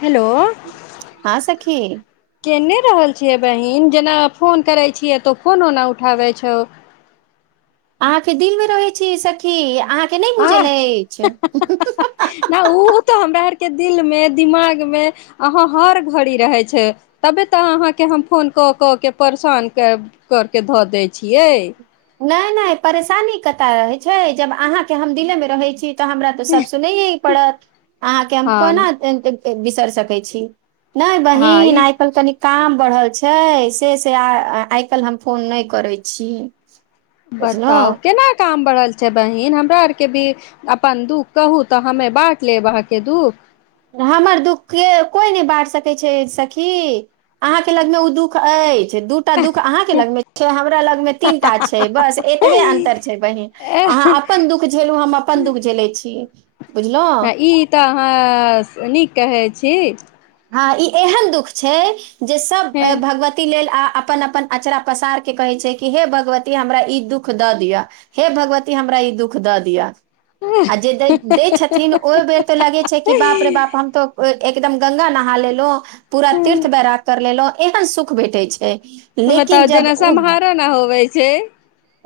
Hello हाँ सखी। केने रहल छियै बहिन? जेना फोन करै छियै तो फोनो नै उठाबै छहो। अहाँके दिलमे रहै छी सखी आ आँय, न ऊ तऽ हमरा आर के दिल मे दिमाग मे अहाँ हर घड़ी रहै छै तबे तऽ अहाँके हम फोन कऽ कऽ के परेशान कर के धऽ दै छियै। नहि नहि परेशानी कत रहै छै जब अहाँ के हम दिल्े मे रहै छी। तऽ हमरा तऽ सब सुनय पड़त अहाँके हम हँ कोना। ए बिसर सकै छी। नहि हँ बहिन, ई आइ-काइल्ह तनि काम बढ़ल छै से से आ आइ काल्हि हम फोन नहि करै छी। बताउ बुझलहुँ केना काम बढ़ल छै बहिन? हमरा आरके भी अपन दुःख कहू तऽ हमे बाँट लेब अहाँके दुःख। हमर दुःखके कोइ नहि बाँट सकै छै सखी। अहाँके लगमे ओ दुःख अछि। दू टा दु़ख अहाँके लगमे छै, हमरा लगमे तीन टा छै, बस एतबे अन्तर छै बहिन। एह अहाँ अपन दुःख झेलू हम अपन दुःख झेलै छी। बुझलहुँ? ई तऽ अहाँ नीक कहैत छी। हँ, ई एहन दुख छै जे सब अ हें भगवती लेल आ अपन अपन अँचरा पसार के कहै छै कि हे भगवती हमरा ई दुःख दऽ दिअ, हे भगवती हमरा ई दुःख दऽ दिअ। आ जे दै दै छथिन, ओहि बेर तऽ लगै छै कि बाप रे बाप हम तऽ ओइ एकदम गङ्गा नहा लेलौं। पूरा तीर्थ बैराग कर लेलौं। एहन सुख भेटै छै। लेकिन बताउ जब जेना ओ सम्हारो ना होवै छै।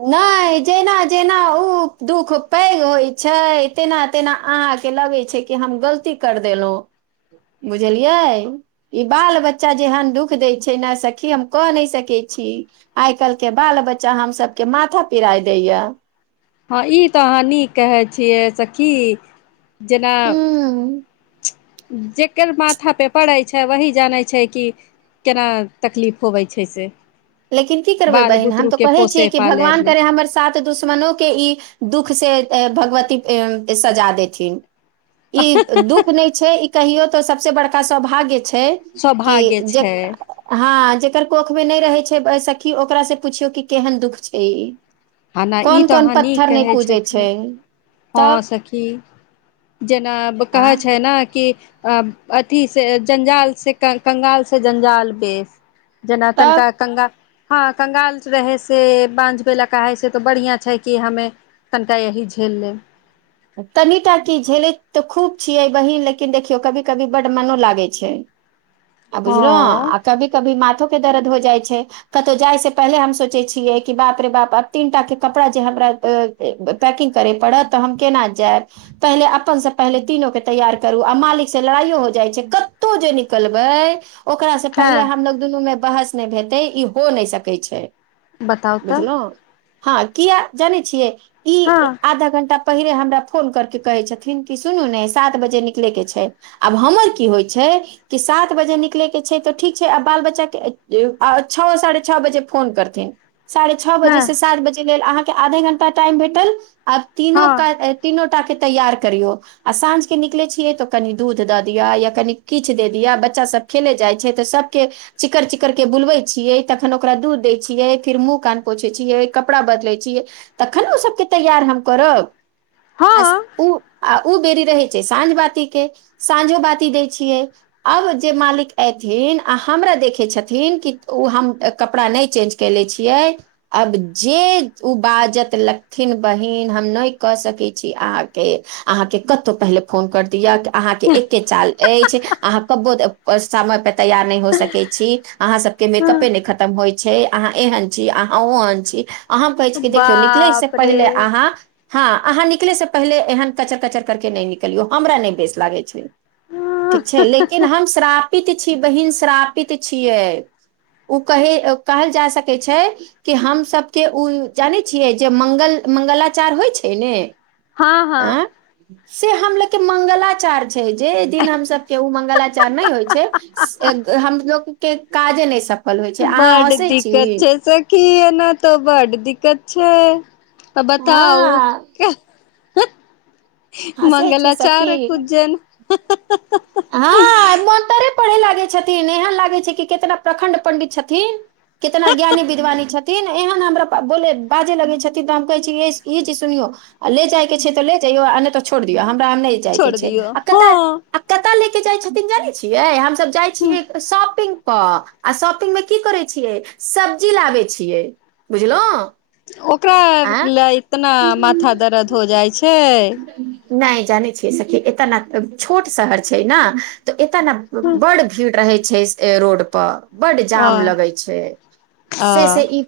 नहि, जेना-जेना ऊ दुःख पैघ होइ छै, तेना-तेना अहाँके लगै छै कि हम गलती कर देलहुँ। बुझलियै? ई बाल-बच्चा जेहन दुःख दै छै ने सखी, हम कह नहि सकै छी। आइ काल्हिके बाल-बच्चा हमसभ के माथा पेराय दैए। हँ, ई तऽ अहाँ नीक कहै छियै सखी। जेना हूँ जेकर माथा पे पड़ै छै, वही जानै छै कि केना तकलीफ होवै छै से। लेकिन की करबै बाल बहिन। हम तऽ बुतरूके कहै छियै पोसे कि भगवान पालयमे करय हमर सात दुश्मनोके ई दुःखसे अ भगवती अ सजा देथिन। ई दुःख नहि छै। ई कहियौ तऽ सब से बड़का सौभाग्य छै। छै, कि सौभाग्य जक् छै हँ जक् कर कोखमे नहि रहै छै से ब् सखी ओकरा से पुछियौ कि केहन दुःख छै ई। हना ई कोन तऽ कोन अहाँ निक पत्थर नहि कहै पूजै छै छथिन हँ तब सखी। जेना आँ कहै छैय नै कि अ अथी से जंजाल से कंगाल से जंजाल बेस। जेना तनका तब कंगा हँ, कंगाल रहै से बाँझ बेलक कहाइसे तऽ बढ़िआँ छै कि हमे कनि टा येही झेल लेब। तनिटा की झेलैत तऽ खूब छियै बहीन लेकिन देखियौ कभी कभी बड मनो लागै छैय। आब बुझलो हँ आ कभी कभी माथो के द हो जाइ छै कतहु जाइ से पहिले हम सोचै छियै कि बाप रे बापब तीनटा के कपड़ा जे हमरा - पैकिंग करे पड़त त हम केना जायब पहिले अपन से पहिले तीनोक के तैयार करू आ मालिक से लड़ाइयो हो जाइ छैय, कत्तो जे निकलबै ओकरा से पहिले हँ हमलोग दुनू मे बहस नैह हेतै ई हो नैह सकै छैय। बताउ त हँ किया जानै छियै हँ ई - आधा घंटा पहिले हमरा फोन करके कहै छथिन कि सुनू ने सात बजे निकलैके छैय, आब हमरा की होइ छैय कि सात बजे निकलैके छै तऽ ठीक छै आब बाल बच्चाके छओ साढ़े छओ बजे फोन करथिन। साढ़े छ हँ बजे से सात बजे लेल अहाँक आधे घण्टा टाइम भेटल आब तीनो हँ काइल इ तीनो टाके तैयार करियौ आ साँझके निकलैत छियै तऽ कनि दूध दऽ दिअ या कनि किछु दऽ दिअ बच्चा सभ खेले जाइत छैय तऽ सभके चिकर चिकरके बुलबैत छियै, तखन ओकरा दूध दै छियै, फेर मुँह कान पोछै छियै, कपड़ा बदलैत छियै, तखन ओ सभके तैयार हम करब। हँ [unintelligible] ओ बेरी रहै छैय साँझ बाती के साँझो बाती दै छियै अब जे मालिक एथिन आ हमरा देखे छथिन कि ओ हम कपड़ा नहि चेंज केले छियै अब जे ओ बाजत लथिन बहिन हम नहि कऽ सकै छी अहाँके अहाँके कतहु पहिले फोन कर दिअ अहाँके एके चाल ऐछ अहाँ कबो समय पर तैयार नैय हो सकै छी। अहाँ सभके हँ मेकअपे नहि खतम होइ छैय, अहाँ एहन छी अहाँ ओहन छी अहाँ कहै छी कि देखियौ निकलै से बाप रे पहिले अहाँ हँ अहाँ निकले से पहिले एहन कचर कचर करके नहि निकलियौ, हमरा नहि बेस लागै छैय। ठीक छैय लेकिन हम श्राप इ त छी बहिन श्रापित छियै ओ कह कहल जा सकै छैय कि हम सबके ओ जानै छियै जे मंगल मंगलाचार होइ छैय से ने हँ हँ से हमलोग के मंगलाचार छैय जे दिन हम सब के ओ मंगलाचार नहि होइ छैय हमलोग के काजे नहि स बड दिक्कत छैय सखी ये। ने तऽ बड दिक्कत छैय। त बताउ हँ [unintelligible] हँसै मंगलाचार कुज्जन [unintelligible] हाँ मनतरे पढ़े ला गै छथिन, एहन लागे छै कि कितना प्रखंड पंडित छथिन, कितना ज्ञानी, विद्वानी छथिन, एहन हमरा बा बोले, बाजे लगे छथिन तऽ हम कहै छी ये ई चीज सुनयो, अ ले जाय के छै ते ले जैयो आ ना ते छोड़ दियौ हम रा नै जाय के छोड़ छै दियौ आ कता हँ कतऽ ले के जाइ छथिन जानै छियै हम त जाय छियै शॉपिंग क आ शॉपिंग मे की करै छियै, सब्जी लाबे छियै बुझलौ। ओकरा लै इतना माथा दरद हो जाय छै। नै जानै छिये सखी, एता ने ए छोट शहर छै ना तऽ एता न बड़ भीड़ रहै छै ए रोड पर। बड जाम लगै वाह छै, आ से से ई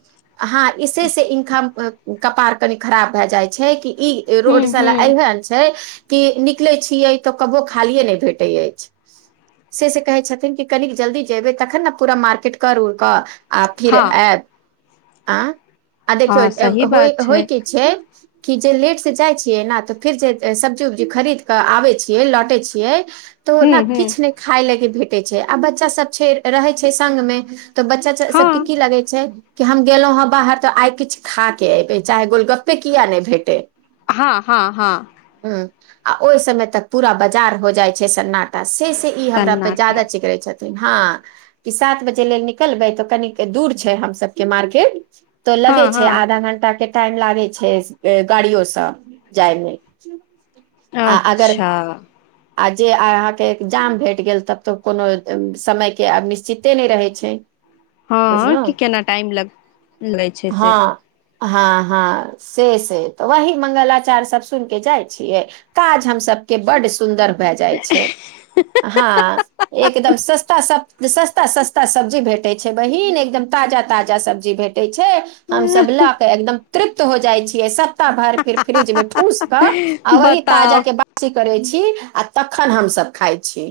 हाँ इसी से इनका ए कपाड़ कनि खराब भाए जाय छै कि ई हूं रोड साला हूं एहन छै। की निकले छीयै त कबो खालिये नै भेटै एछ, से से कहै छथिन कि कनिक जल्दी जेबै तखन ने पूरा मार्केट कर उड़ कऽ आ फिर हँ आएब। आं। आ देखियौ हँ सही ए होय, बात होय की छै। की जे लेट से जाय छियै ना तऽ फिर जे ए सब्जी-उब्जी खरीद के आबे छियै, लौटे छियै तो हूं ना हूं किछ नै खाय लगे भे टे छै, आ बच्चा सब छै, रहै छै संग मे। तऽ बच्चा [unintelligible] सबके हँ की लगै छै। कि हम गेलौ हय बाहर तऽ आय किछ खाय के एबे, चाहे गोलगप्पे किया ने भेटै। हाँ-हाँ-हाँ। आ ओय समय तक पूरा बजार हो जाय छै सन्नाटा। से से ई हमरा पे जादा सन्नाटा चिकरे छै। हाँ कि सात बजे लेल निकलबै तऽ कनिक दूर छै हम सबके मार्केट। तो हँ लगै छै हँ आधा घंटा के टाइम लागै छै, ए गाड़ियो सै जाय मे। आ अगर अच्छा। आ जे अहाँ के एक जाम भेट गेल तब तऽ कोनो ए समय के आब निश्चिते नै रहै छै। हाँ कि बुझलहुँ केना टाइम लग लै छै से। हाँ हाँ से से तऽ वही मंगलाचार सब सुन के जाय छियै, काज हम सबके बड सुन्दर भाए जाय छै, हाँ एकदम सस्ता जे सस्ता-सस्ता सब्जी भेटे छै बहिन, एगदम ताजा-ताजा सब्जी भेट टे छै, हम सब ला के एगदम तृप्त हो जाय छियै सब ता भर फिर फ्रिज में ठूस के आ वही ताजा बताउ के बासी करै छी। की आ तखन हम सब खाय छी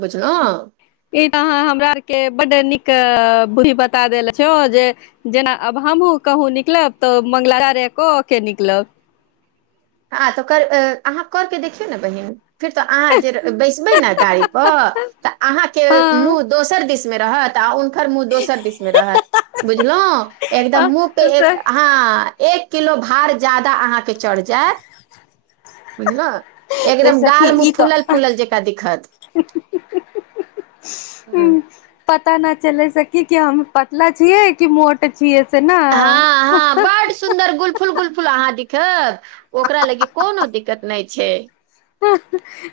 बुझलौ। ई तऽ अहाँ हमरा आर के बड नीक ए बुद्धि बता देलो छो जे जेना आब हमहूँ कहूँ निकलब तऽ मंगलाचारे क के निकलब। आ तो कर ए अहाँ करके देखियौ न बहिन। फिर तो अहाँ जे बैसबै नै गाड़ी प तऽ अहाँ के हँ मुँह दोसर दिस मे रहत आ उन कर मुह दोसर दिस मे रहत बुझलौ, एगदम मुह पे एक हाँ, ए किलो भार जादा अहाँ के चढ़ जाय बुझलौ, ए एकदम सखी गाल मुंह ई तऽ फुलल-फुलल जका दिखत हाँ। पता ना चलै सखी कि हम पतला छियै कि मोट छियै। से ने हाँ हाँ बड सुन्दर गुलफुल-गुलफुल अहाँ दि खे ओकरा लगै कोनो दिक्कत नै छै।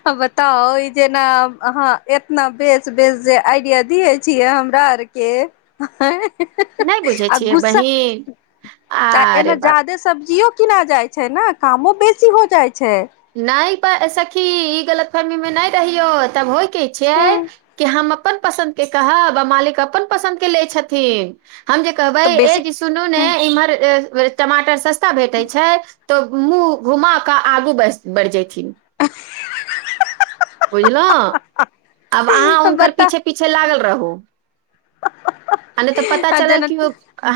अ बताउ ई जेना अहाँ एतना बेस बेस जे आइडिया दियै छियै हमरा आर के हैं। नै बुझै छियै बहिन, एना आरे बाप जादे सब्जियो किना जाय छै ने कामो बेसी हो जाय नै। प सखी ई गलतफहमी मे नै रहियौ तब होय की हँ छैै कि हम अप अपन पसन्द के कहब आ मालिक अपन पसन्द के लै छथिन। हम जे कहबै तऽ ए बेसी जी सुनू हँ नै इम्हर ए वे टमाटर सस्ता भेटे छै तो मुंह घुमा के आगु बैस बढ़ जैथिन। बुझलौ, आब अहाँ हुनकर बता पीछे-पीछे लागल र हु। [unintelligible] आ नै तऽ पता आ चलल जेना कि ओ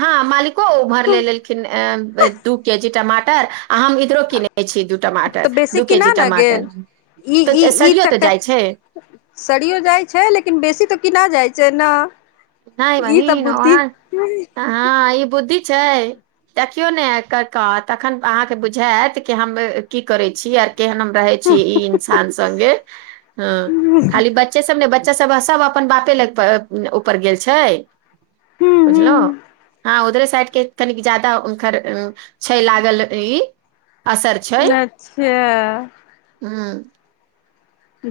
हाँ मालिको उम्हर ले लेल खिन एं ब दू के जी टमा पर। तऽ बेसी दू के किना जी ने गेल टमाटर ई ई तऽ ई सड़ियो तऽ चक्कर जाइ छै सड़ीयो जाय छै, लेकिन बेसी तऽ किना जाय जेना नै बहिन ओहाए हाँ ई बुद्धि छै, देखियौ ने [unintelligible] तखन अहाँ के बुझाएत कि हम की करै छी आर केहेन हम रहै छीये, ई इंसान संगे हां खाली बच्चे सब ने ब बच्चा सब, सब अपन बापे लग प अ उ पर गेल छै। हू हू बुझलौ हाँ उधरे साइड। के तनिक जादा उनकर उम्म छै लागल ई। असर छै अच्छा। [unintelligible]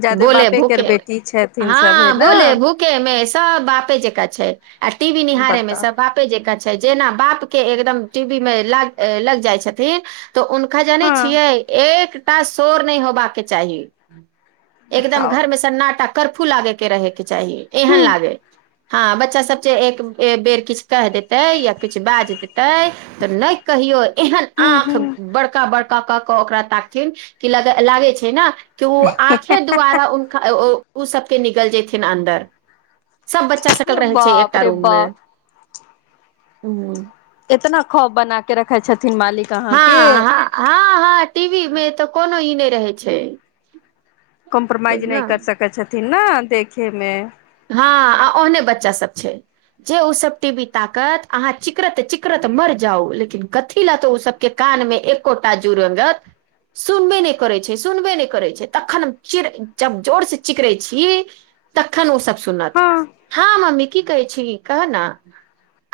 जादे बोले, बापे केर भूकेे बेटी छथिन सभे हाँ ने बोले, भूकेे मे सब बापे जका छै। आ टी वी निहारे मे बताउ सब बापे जेका छै, जेना बाप के एकदम टी वी मे लाग ए लग जाय छथिन। तो उनका जानै हँ छियै एक टा शोर नै होबा के चाही। एगदम बताउ घर मे सन्नाटा। करफू लागै के रहै। के चाही, हू एहन लागै। हाँ बच्चा सब जे एक ए बेर किछ कैह देते या किछ बाज देते ते नै कहियो। एहन हू आँख हू बड़का बड़ का का कऽ ओकरा ताकथिन कि लगे लागै छै ना कि उ आ खे द्वारा उनका अ ओ ओ उ सबके निगल जेथिन अन्दर। सब बच्चा सकल रहै छै बाप एकटा रे रूम मे। बाप ह्म्म। एतना खौप बना के रखे छ हाँ-हाँ-हाँ-हाँ टी वी मे ते कोनो ई रहै छै। कॉम्परमाइज नै बुझलहु कर सकै छ थिन ना देखे मे। हाँ आ ओहने बच्चा सब छै जे उ सब टी वी ताकत, अहाँ चिकरत चिकरत मर जाउ, लेकिन कथी लाए तऽ उ सबके कान मे एकोटा जु रेंगत सुनबै नै करै छै, सुनबै नै करै छै, तखन चीर जब जोर से चिकरै छी, तखन उ सब सुनत हँ हाँ मम्मी की कहै छी कहा नै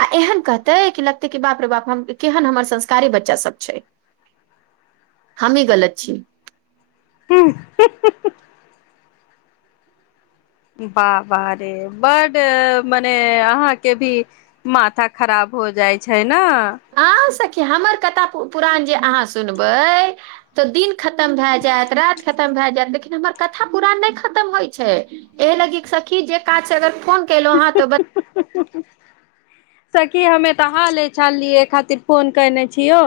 अ एहन कहतै कि लगतै कि बाप रे बाप हम केहन हमर संस्कारी बच्चा सब छै, हमी गलत छी। [unintelligible] वाह वाह रे, बड मने अहांके भी माथा खराब हो जाइ छै। ना। खी, हमर कथा पुरान जे अहां सुनबै त दिन खतम भए जायत, राति खतम भए जायत, लेकिन हमर कथा पुरान नहि खतम होइ छै, एहि लगे सखी जे काज अगर फोन कलौ हाँ ते ब सखी हमे त हालै चाल लियै खातिर फोन केने छियौ,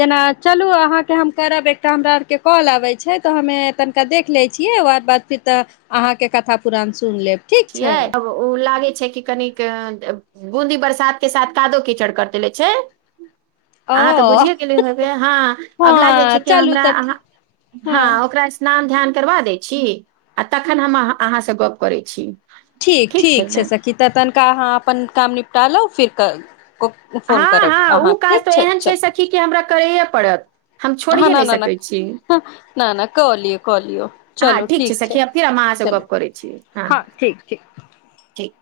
जेना चलु अहांके हम करब एकटा हमरा आरके कॉल आबै छै त हमे तनिका देख लै छियै ओ बाद फिर त अहांके कथा पुरान सुन लेब। ठीक कियै, छै ओ ओ लागै छै कि कनिक बुंदी बरसात के साथ कादो कीचड़ कर देले छै। अहां त ओ बुझिये गेल हेबै, हां, अगला जे हँ छै कि चलू हमरा तऽ अहां, - हँ हां ओकरा स्नान धेयान करबा दै छी आ तखन हम अहां अहांसे गप करै छी। ठीक ठीक छै सखी, त तनिका अहां अपन काम नि पटा लौ फिर क फोन हां करब हां, अहाँ उ काज ठीक त एहन छै सखी कि हमरा करैए पड़त। हम हां, छोड़िए न नहि न न सकैत छी न, न न क लियौ क लियौ, हँ चलु ठीक छै सखी आब फेर हम अहाँसँ चलु, गप्प करैत छी हँ हां, ठीक ठीक। ठीक